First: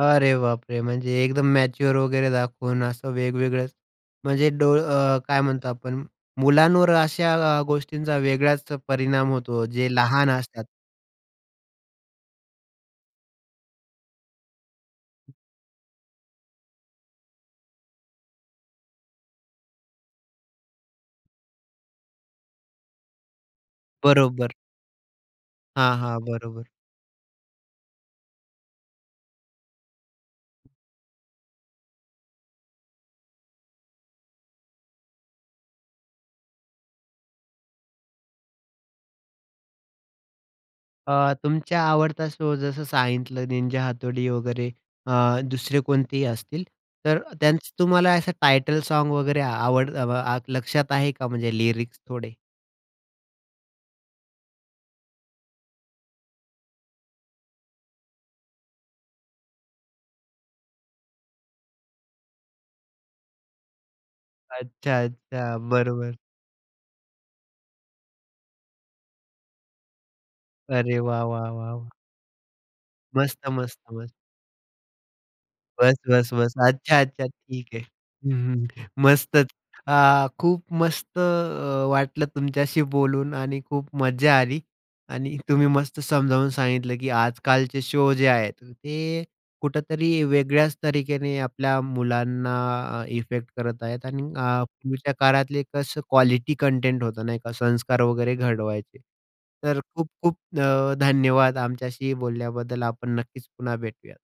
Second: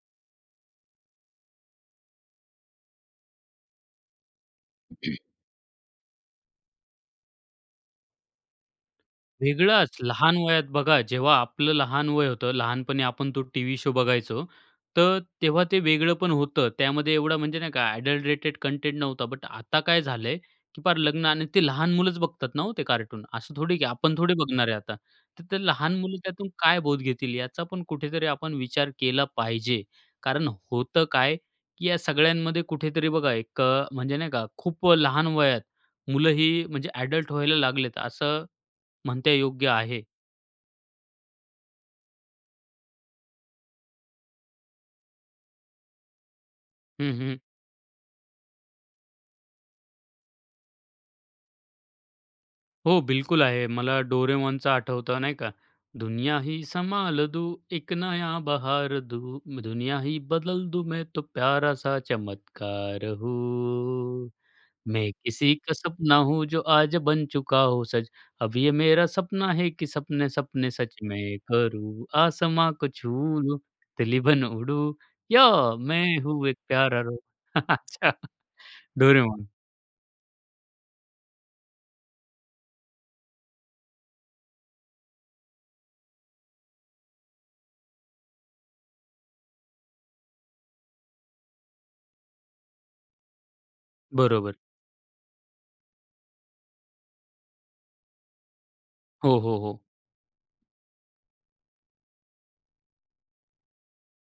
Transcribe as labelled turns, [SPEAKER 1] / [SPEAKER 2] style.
[SPEAKER 1] अरे बापरे! म्हणजे एकदम मॅच्युअर वगैरे दाखवून असं वेगवेगळे म्हणजे डोळ अ, काय म्हणतो आपण, मुलांवर अशा आ गोष्टींचा वेगळाच परिणाम होतो, जे
[SPEAKER 2] वेगळाच,
[SPEAKER 1] लहान
[SPEAKER 2] लहान वयात
[SPEAKER 1] असतात.
[SPEAKER 2] बघा जेव्हा आपलं लहान वय होतं, लहानपणी आपण तो टीव्ही शो बघायचो, तर तेव्हा ते वेगळपण होतं. त्यामध्ये एवढा म्हणजे नाही का ॲडल्टरेटेड कंटेंट नव्हता. बट आता काय झालंय, की फार लग्न आणि ते लहान मुलंच बघतात ना हो ते कार्टून, असं थोडी, की आपण थोडी
[SPEAKER 1] बरोबर.
[SPEAKER 2] बघणार आहे आता, तर ते
[SPEAKER 1] हां,
[SPEAKER 2] लहान मुलं
[SPEAKER 1] हां,
[SPEAKER 2] त्यातून
[SPEAKER 1] बरोबर.
[SPEAKER 2] काय बोध घेतील याचा पण कुठेतरी आपण विचार केला पाहिजे कारण होतं काय, की या सगळ्यांमध्ये कुठेतरी बघा एक अ, म्हणजे नाही का खूप लहान वयात मुलंही म्हणजे अडल्ट व्हायला लागलेत असं म्हणणे योग्य आहे.
[SPEAKER 1] अ, तुमचा आवडता शो जसं सांगितलं निंजा हातोडी वगैरे अ, दुसरे कोणतेही असतील,
[SPEAKER 2] हं,
[SPEAKER 1] तर
[SPEAKER 2] हं.
[SPEAKER 1] त्यांचं तुम्हाला असं टायटल साँग वगैरे आवड अ, व आ लक्षात आहे का म्हणजे लिरिक्स थोडे?
[SPEAKER 2] हो, बिलकुल आहे. मला डोरेमॉनचं आठवतं, नाही का. दुनिया ही संभाल दूँ, एक नया बहार दूँ, दुनिया ही बदल दूँ, मैं तो प्यारा सा चमत्कार हूँ,
[SPEAKER 1] अच्छा,
[SPEAKER 2] मैं किसी
[SPEAKER 1] अच्छा.
[SPEAKER 2] का सपना
[SPEAKER 1] बरोबर.
[SPEAKER 2] हूँ, जो आज बन चुका हूँ सच, अब ये मेरा सपना है की सपने सपने सच
[SPEAKER 1] अरे वाह!
[SPEAKER 2] मैं
[SPEAKER 1] वाह! वाह! वाह!
[SPEAKER 2] करूँ, आसमाँ को छू
[SPEAKER 1] मस्त,
[SPEAKER 2] लूँ,
[SPEAKER 1] मस्त, मस्त.
[SPEAKER 2] तितली बन उड़ूँ, या
[SPEAKER 1] बस,
[SPEAKER 2] मैं
[SPEAKER 1] बस,
[SPEAKER 2] हूं
[SPEAKER 1] बस.
[SPEAKER 2] एक
[SPEAKER 1] अच्छा,
[SPEAKER 2] प्यारा डोरेमॉन.
[SPEAKER 1] अच्छा, ठीक आहे.
[SPEAKER 2] अच्छा,
[SPEAKER 1] हं, हं.
[SPEAKER 2] डोरेमॉन.
[SPEAKER 1] मस्तच. अ, खूप मस्त अ, वाटलं तुमच्याशी बोलून आणि खूप मजा आली आणि तुम्ही मस्त समजावून सांगितलं, की आजकालचे शो जे आहेत, ते कुठेतरी वेगळ्याच तरिकेने आपल्या मुलांना अ, इफेक्ट करत आहेत आणि
[SPEAKER 2] बरोबर.
[SPEAKER 1] अ, पूर्वीच्या काळातले कसं क्वालिटी कंटेंट होतं नाही का, संस्कार वगैरे घडवायचे.
[SPEAKER 2] हो, हो,
[SPEAKER 1] तर
[SPEAKER 2] हो.
[SPEAKER 1] खूप-खूप अ, धन्यवाद आमच्याशी बोलल्याबद्दल. आपण नक्कीच पुन्हा भेटूयात.